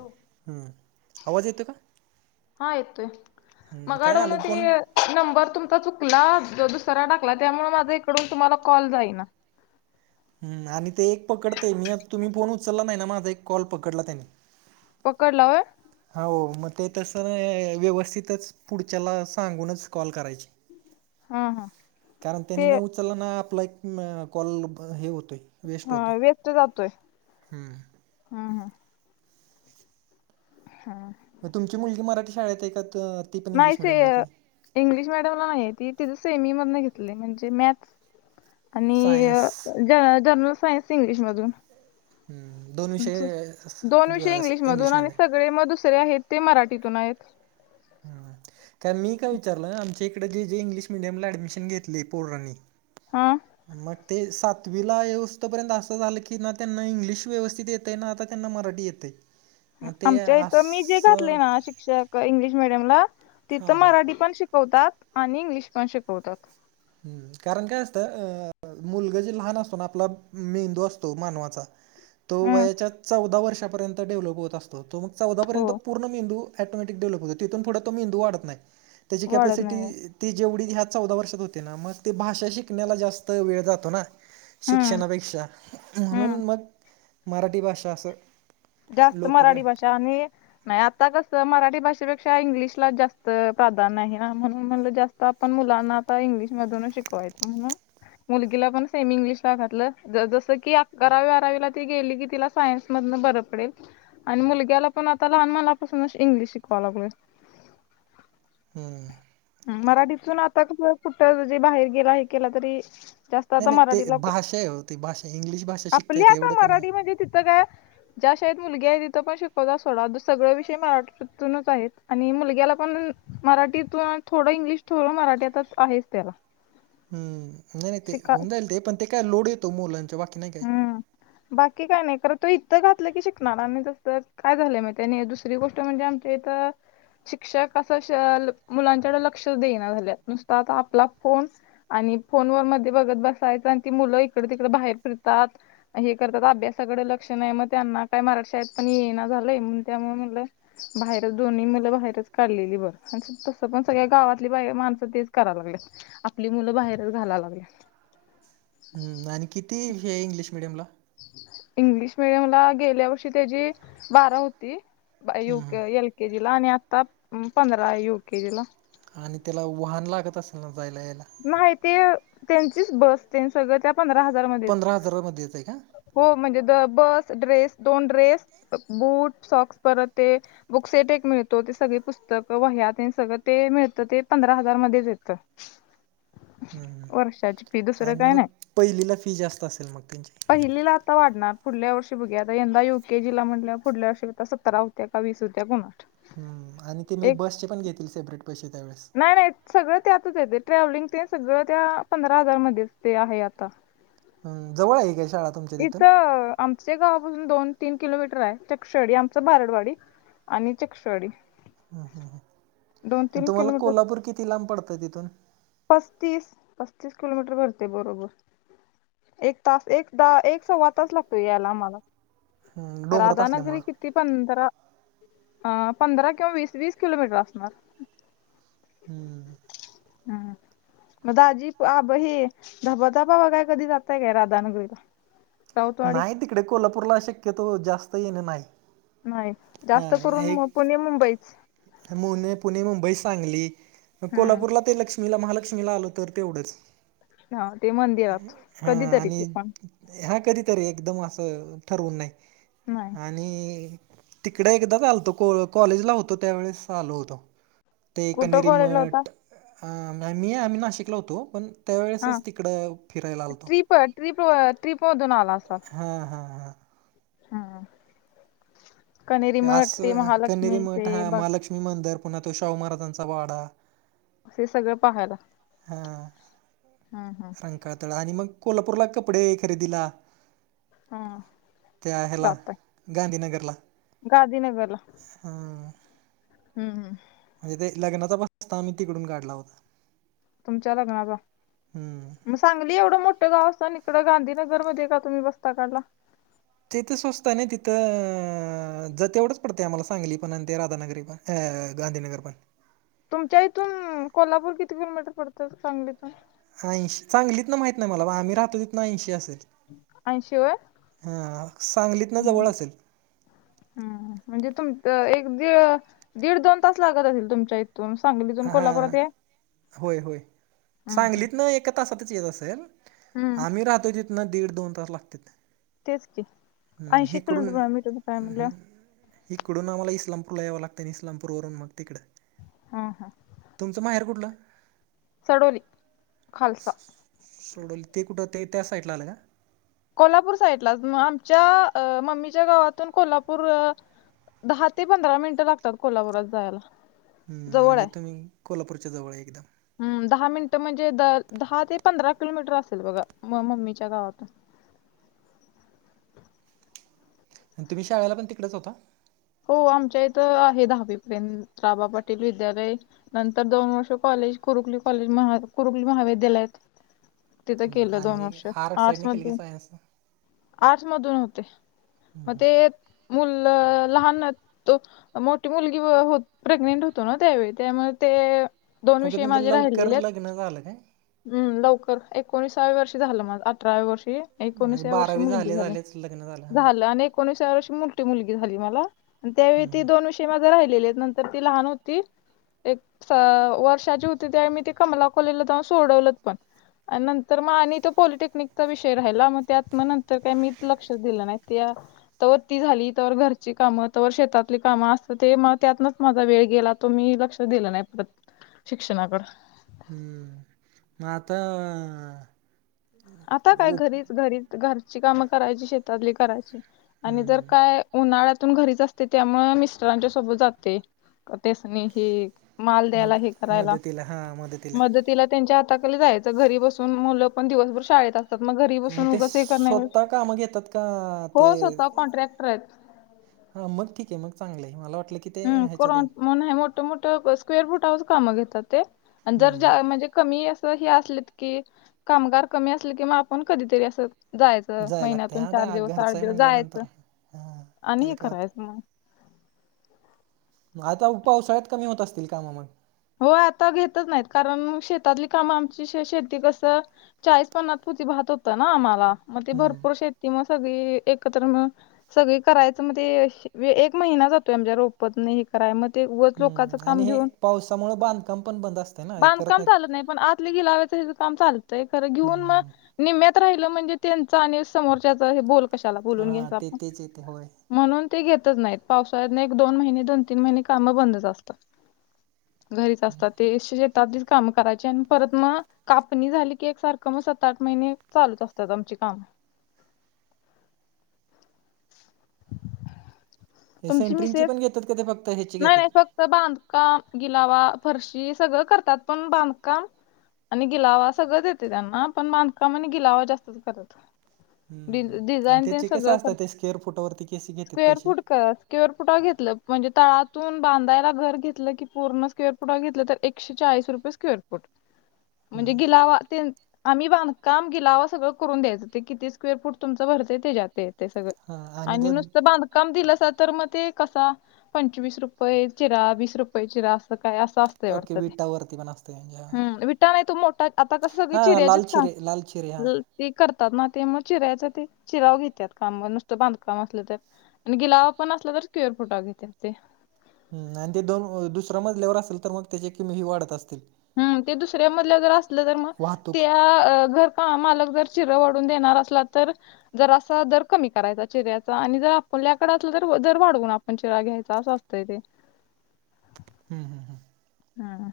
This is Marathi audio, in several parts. हो. हम्म आवाज येतो का हा येतोय हम्म मग काय आडवून झालं ते. फोन नंबर तुमचा चुकला जो दुसरा टाकला त्यामुळे माझा इकडून तुम्हाला कॉल जाई ना. हम् आणि ते एक पकडते मी तुम्ही फोन उचलला नाही, ना माझा एक कॉल पकडला त्याने. पकडला होय. हो म ते तसं नाय व्यवस्थितच पुढच्याला सांगूनच कॉल करायची. हम् कारण त्यांनी नाही उचलला ना आपला एक कॉल हे होतोय. वेस्ट हा होतोय वेस्त जातोय. हम्म. हा. हा. [inaudible] हा. तुमची मुलगी मराठी शाळेत आहे का तर. नाही से इंग्लिश मीडियमला नाहीय ती तिनं सेमी मध घेतली म्हणजे मॅथ्स. आणि सायन्स ज जर्नल सायन्स इंग्लिश मधून. हम्म दोन विषय दोन विषय इंग्लिशमधून आणि इंग्लिशमध्ये सगळे मग दुसरे आहेत ते मराठीतून आहेत. [inaudible] तर मी काय विचारलं आमच्या इकडे जे जे इंग्लिश मिडियमला ऍडमिशन घेतली पोरांनी हा. मग ते सातवीला येऊस्थपर्यंत असं झालं की ना त्यांना इंग्लिश व्यवस्थित ये ते ना आता त्यांना मराठी येते. आमच्या इथं मी जे घातले ना शिक्षक इंग्लिश मिडियमला हां तिथं हां मराठी पण शिकवतात आणि इंग्लिश पण शिकवतात. कारण काय असतं अ मुलगा जे लहान असतो ना आपला मेंदू असतो मानवाचा. तो हम्म वयाच्या चौदा वर्षापर्यंत डेव्हलप होत असतो तो मग चौदा हो पर्यंत पूर्ण मेंदू. ऑटोमॅटिक डेव्हलप होतो तिथून पुढं तो मेंदू वाढत नाही त्याची वाढत नाही कॅपॅसिटी हो. ती जेवढी ह्या चौदा वर्षात हो ते ना म ते भाषा शिकण्याला जास्त वेळ जातो ना. हम्म शिक्षणापेक्षा हम्म म्हणून मग मराठी भाषा असं. जास्त लोकड मराठी भाषा आणि नाही आता कस मराठी भाषेपेक्षा इंग्लिशला जास्त प्राधान्य ना म्हणून म्हणलं जास्त. आता आपण मुलांना आता इंग्लिश मधूनच शिकवायचं म्हणून. मुलगीला पण सेमी इंग्लिशला घातलं जस की अकरावी बारावीला ती गेली की तिला सायन्स मधन बर इकडे आणि मुलग्याला पण आता लहानपणापासून इंग्लिश शिकवा लागलोय. [inaudible] हम्म. मराठीतून आता कुठं जे बाहेर गेला आहे केला तरी. जास्त नाही आता नाही ते मराठीला भाषा आहे हो ती भाषा इंग्लिश भाषा शिकता आपली येते आता एवढं काय नाही मराठी म्हणजे तिथं काय. ज्या शाळेत मुलगी आहे तिथं पण शिकवतात सोडा सगळ विषय मराठीतूनच आहेत आणि मुलग्याला पण मराठीतून थोडं इंग्लिश, थोडं मराठी आता आहेच त्याला. हम्म नाही नाही ते शिका होन जाईल ते पण ते काय लोड येतो मुलांच्या बाकी नाही. काय. हा. बाकी काय नाही करत तो इथं घातलं की, शिकणार आणि तस काय झालंय म त्यानी दुसरी गोष्ट म्हणजे आ ते तर. शिक्षक असं मुलांच्याकडे लक्ष देईना झाल्या नुसत आता आपला फोन. आणि फोन वर मध्ये बघत बसायचं आणि ती मुलं इकडं तिकडं बाहेर फिरतात. हे करतात अभ्यासाकडे लक्ष नाही मग त्यांना काय मराठशाळेत पण ये ना झालंय त्यामुळे म्हटलं. बाहेर दोन्ही मुलं बाहेरच काढलेली बरं, तसं पण सगळ्या गावातली बाई माणसं तेच कराय लागलेत. आपली मुलं बाहेरच घालाय लागल्यात. हम्म. आणि किती हे इंग्लिश मिडियम ला. इंग्लिश मिडियम ला गेल्या वर्षी, त्यांची बारा होती. यु हं, हं. के एल केजी ला आणि, आता पंधरा यु के जी ला. आणि त्याला वाहन लागत असेल, ना जायला यायला. नाही ती त्यांचीच बस तेन, सगळं त्या पंधरा हजार मध्येच. येतंय का? हो म्हणजे, बस ड्रेस दोन ड्रेस बूट सॉक्स परत ते. बुक सेट एक मिळतो, ते सगळी पुस्तक वह्या तेन सगळं ते, मिळत ते पंधरा हजार मध्येच येत. हम्.. दुसरं आणि काय मग नाही पहिलीला फी जास्तं असेल मग त्यांची. पहिलीला आता वाढणार पुढल्या वर्षी बघूया आता, यंदा युके जीला म्हटल्यावर पुढल्या वर्षी आता सतरा. त्या काय वीस होत्या, कोणस ठावूक. हम्म. आणि ते मी बसचे पण घेतील, सेपरेट पैसे त्यावेळेस. नाही नाही सगळं त्यातच येतंय, ट्रॅव्हलिंग तेन सगळं त्या पंधरा हजार मध्येच ते आहे आता. हम. जवळ आहे, काय शाळा. तुमच्या तिथून? इथं आमचे गावापासून दोन तीन किलोमीटर आहे चक्षडी आमचं भारडवाडी. आणि चक्षवाडी. ह् ह ह.. तुम्हाला कोल्हापूर किती लांब पडतं तिथून. पस्तीस पस्तीस किलोमीटर भरते बरोबर. एक तास एक दहा एक सव्वा तास लागतो, यायला आम्हाला हं, डोंगरात राधानगरी असल्यामुळं. कि ती पंधरा पंधरा किंवा, वीस वीस किलोमीटर असणार. हम्म... हम् मग दाजी आभ हे धबाधबा बगा कधी जातंय काय राधानगरीला. राऊतवाडी नाही तिकडे कोल्हापूरला शक्यतो जास्त येणं नाही. नाही जास्तं करून मग पुणे मुंबईच. मुणे पुणे मुंबई सांगली. मग हम्म कोल्हापूरला ते लक्ष्मीला महालक्ष्मीला आलो तर तेवढंच. हा ते मंदिरात हा कधीतरी आणि, ते पण हा कधीतरी एकदम असं, ठरवून नाही नाही आणि तिकडं एकदाच आलतो, कॉलेजला होतो त्यावेळेस आलो होतो. ते कुठं कॉलेजला होता कनेरीमठ हा.. मी आम्ही नाशिकला होतो पण. हा त्यावेळेसच तिकडं फिरायला आलतो. ट्रिप ट्रिप मधून आला असाल. हा हा हा. हम. कनेरी मठ ते महालक्ष्मी ते ब लक्ष्मी मंदर पुन्हा तो शाहू महाराजांचा वाडा. हे सगळं पाहायला. हा हम्म हम्म रंकाळा तळ आणि मग कोल्हापूरला कपडे खरेदीला. हा त्या हेला जातय गांधीनगरला. गांधीनगरला. हम्म.. हम्म हम्म.. म्हणजे ते लग्नाचा बस्ता आम्ही, तिकडून काढला होता. तुमच्या लग्नाचा हम्म मस्त. सांगली एवढं मोठं गाव असताना, आणि इकडं गांधीनगर मध्ये का तुम्ही बस्ता काढला. तिथं स्वस्थ हाय नी, तिथं जर तेवढंच पडते आम्हाला सांगली पण ते राधानगरी पण. अ.. गांधीनगरपण. तुमच्या इथून कोल्हापूर किती किलोमीटर पडतं सांगलीतून? ऐंशी सांगलीत न माहित नाही मला, आम्ही राहतो तिथंन ऐंशी असलं. ऐंशी हा, सांगलीतनं जवळ असेल? हम. म्हणजे तुमच्या एक दीड दीड दोन तास लागत, असेल तुमच्या इथून. तून सांगली. हा हा.. होय होय हम्म हम्म सांगलीत न एक एका तासांतच येत असंल, ‌ हम्म आम्ही राहतो तिथंन दीड दोन तास लागतेत. तेच की हम्म ऐंशी हिकडून किलोमीटर मीटर काय अं म्हणलं हं हिकडून आम्हाला इस्लापूरला यावं लागतं आणि इस्लामपूरवरून मग तिकडं. हा हा. तुमचं माहेर कुठलं. सडोली खालसा सोडल ते कुठं ते त्या साईटला आलं का? कोल्हापूर साईडलाच मग आमच्या अ मम्मीच्या गावातून कोल्हापूर दहा ते पंधरा मिनिटं लागतात, कोल्हापुरात जायला. हम्म जवळ म्हणजे आहे. तुम्ही कोल्हापूरच्या जवळ आहे एकदम. हम्म दहा मिनिटं म्हणजे द-दहा ते पंधरा किलोमीटर असेल बघा म-मम्मीच्या गावातून. आणि तुम्ही शाळेला पण तिकडेच होता. हो आमच्या इथं आहे दहावीपर्यंत. रा बा पाटील विद्यालय. नंतर दोन वर्ष, कॉलेज कुरुकली कॉलेज म कुरुकली महाविद्यालयात. तिथं हम्म, केलं, दोन आणि वर्ष आर्ट आर्ट्स साईडने केली की मध्ये. सायन्स आर्टसमधून होते, मग ते मुलं लहान तो मोठी मुलगी प्रेग्नेंट होतो ना. त्यावेळी त्यामुळे ते, दोन ओके विषय तुमचं माझे लवकर राहिलेलेत. लग्न झालं काय हम्. लवकर एकोणसाव्या वर्षी झालं माझं, अठराव्या वर्षी. म्हणजे एकोणीसव्या वर्षी बारावी मुलगी झाले झाली, झालेच लग्न हां झालं आणि एक एकोणिसाव्या वर्षी मोठी मुलगी झाली मला आणि त्यावेळी हम्म, ती हम्म. दोन ते माझे राहिलेले आहेत. नंतर ती लहान होती एक अ वर्षाचीे होती त्यावेळी मी ते कमला कॉलेजला जाऊन सोडवलंत पण. आणि नंतर मग आणि तो पॉलिटेक्निकचा विषय राहिला. मग त्यात मग नंतर काय मी लक्षात दिलं नाही, तवर ती झाली तवर घरची. काम तवर शेतातली कामं असत, ते मग त्यातनच माझा वेळ गेला, तो मी लक्ष दिलं नाही परत. शिक्षणाकडं. हम्म मग आता आता काय ओप घरीच. घरीच घरची कामं करायची, शेतातली करायची आणि जर हम्म. काय उन्हाळ्यातून घरीच असते, त्यामुळे मिस्टरांच्या सोबत जाते. त्यासनी हे माल द्यायला, मद हे करायला मदतीला हां मदतीला मदत. तिला त्यांच्या हाताखाली जायचं, घरी बसून मुलं पण दिवसभर शाळेत असं. मग घरी बसून ते उगंच हे करण्यापेक्षा, स्वतः ‌ कामं घेतात का ते हो स्वतः कॉन्ट्रॅक्टर आहेत. हा मग ठीक आहे मग, चांगलंय मला वाटलं की. ते हम्म को ह्याच्यात आहेत म्हणून हे मोठ मोठं स्क्वेअर फुटावरचं कामं घेतात ते आणि जर हम्म. ज्या म्हणजे कमी असं हे असलेत की, ‌कामगार कमी असले की मग आपण कधीतरी अस जायाचं जायला लागते महिन्यातून हा चार दा दिवस, आठ घरचं आहे दिवस जायाचं म्हटल्यानंतर हां आणि हे त्याला काय होतं करायचं मग. मग आता पावसाळ्यात कमी होत असतील काम मग? हो आता घेतच नाहीत. कारण मग शेतातली कामं आमची शेती कसं चाळीस पन्नास पोती भात होतं ना आम्हाला, मग ते हम्म, भरपूर शे कि मग सगळी एकत्र मिळून सगळी करायचं, मग ते एक महिना जातोय. आमच्या रोप होतं नाही हे कराय, मग ते ऊगच लोकांचं हम्म. आणि काम हे घेऊन पावसामुळं बांध काम पण बंद अस बांधकाम चालत नाही पण, आतल गीलावाचं हेच काम चालतंय खरं हम्म, घेऊन मग. हम्म. निम्यात राहिलं म्हणजे त्यांचा आणि समोरच्याचा बोल कशाला बोलून हां घ्यायच ते आपण. तेच येते होय म्हणून ते घेतच नाहीत, पावसाळ्याने एक दोन महिने दोन तीन महिने कामं बंदच असतात. घरीच असतात ते शेतातीच काम करायचे, आणि परत मग. कापणी झाली की एक सारखं, मग सात आठ महिने चालूच असत्यात आमची कामं. ते तुमची सेंट्रिंग मिसेस पण घेतात का ते फक नाही नाही, फक्त बांधकाम गिलावा फरशी सगळं करतात पण बांधकाम. आणि गिलावा सगळं देते त्यांना, पण बांधकाम गिलावा जास्तच करतात. हम्म. आणि डिझाईन तेन त्याचे सगळं कसं असतात करत्यात, ते स्क्वेअर फुटावरती केसे घेतात स्क्वेअर पैसे फूट करतं. स्क्वेअर पुटावर घेतलं म्हणजे तळात. तून बांधलाय घर घेतलं की पूर्ण, स्क्वेअर फुटावर घेतलं तर एकशेचाळीस रुपये स्क्वेअर फुट. म्हणजे हम्म. गिलावा तेन. आम्ही बांधकाम गिलावा सगळं करून द्यायचं ते, किती स्क्वेअर फूट तुमचं भरतेय तेच्यात ते. ते सगळं हां आणि जर नुसतं बांधकाम दिलंसा, तर मग ते कसं. चोवीस रुपये चिरा वीस रुपये चिरा, असं काय असं असतंय. ओके वाटत ते विटावरती पण असते म्हणजे हम्म विटा नाही तू मोठा आता कस सग हां हां चिऱ्याचेच लाल चिरे लाल चिरे हां सांग ते करतात ना ते म चिरायचं ते चिराव घेतात, काम नुसतं बांधकाम असलं तर आणि गिलावा पण असला तर स्क्वेअर फुट अजू करते. हम्म आणि ते दोन दुसरया मजल्यावर असेल तर मग त्याचे किमही वाढत असतील. हम्म ते दुसऱ्या मधलं जर असलं तर मग, वाहतूक त्या घर हा मालक जर चिरं वाढून देणार असला तर. जर असा दर कमी करायचा चिराऱ्याचा आणि जर आपणल्याकड असलं तर दर वाढवून आप म्हण चिरा घ्यायच, असं असतय ते. हम्म हम्म हम्म. हा हा.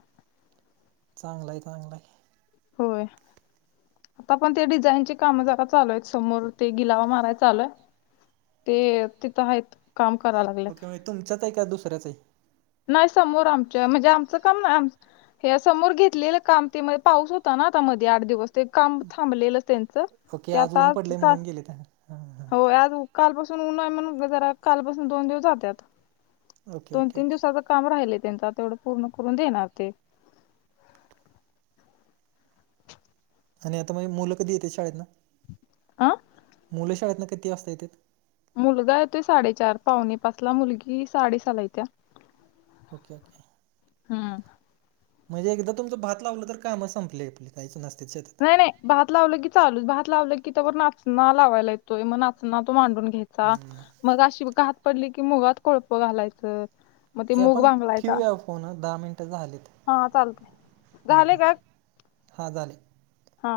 चांगला चांगलाय. होय. आता पण ते डिझाईनचे काम जरा चालूय, आहेत समोर ते गिलावा माराय चालूय. ते तिथं आहेत, काम कराय ओके लागलेत. म्हणजे तुमच्याच आहे का, दुसऱ्याच आहे. नाही समोर आमच्या, म्हणजे आमचं काम ना. हे समोर घेतलेलं काम ते, मध्ये पाऊस होता ना आता मध्ये आठ दिवस. ते काम थांबलेलं त्यांचं, ओके ते आज ऊन आता पडलंय का म्हणून गेले तर हां हां हो आज कालपासून ऊन आहे, म्हण जरा कालपासून दोन दिवस जातात. ओके. तीन ओके दिवसाच काम राहिलय त्यांचा आता तेवढं पूर्ण करून देणार ते. आणि आता माझी मुलं कधी येते शाळेतन? आ? मुले शाळेतन किती वाजता येतेत? मुलगा येतोय साडेचार पावणे पाच, मुलगी साडेसहाला येत्या. Okay okay. हम्म. म्हणजे एकदा तुमचं भात लावलं तर, काम संपले काहीच नसते शेतात. नाही नाही, भात लावलं की चालूच भात लावलं की त्यावर नाचना लावायला येतोय मग नाचना तो मांडून घ्याय का? हम्म. मग अशी घात पडली की मुगात कोळप घालायचं. मग ते हे मूग आपण भांगलायचा ठेवूया फोन दहा मिनटं झालेत हा, चालतंय झाले का. हा झाले. हा.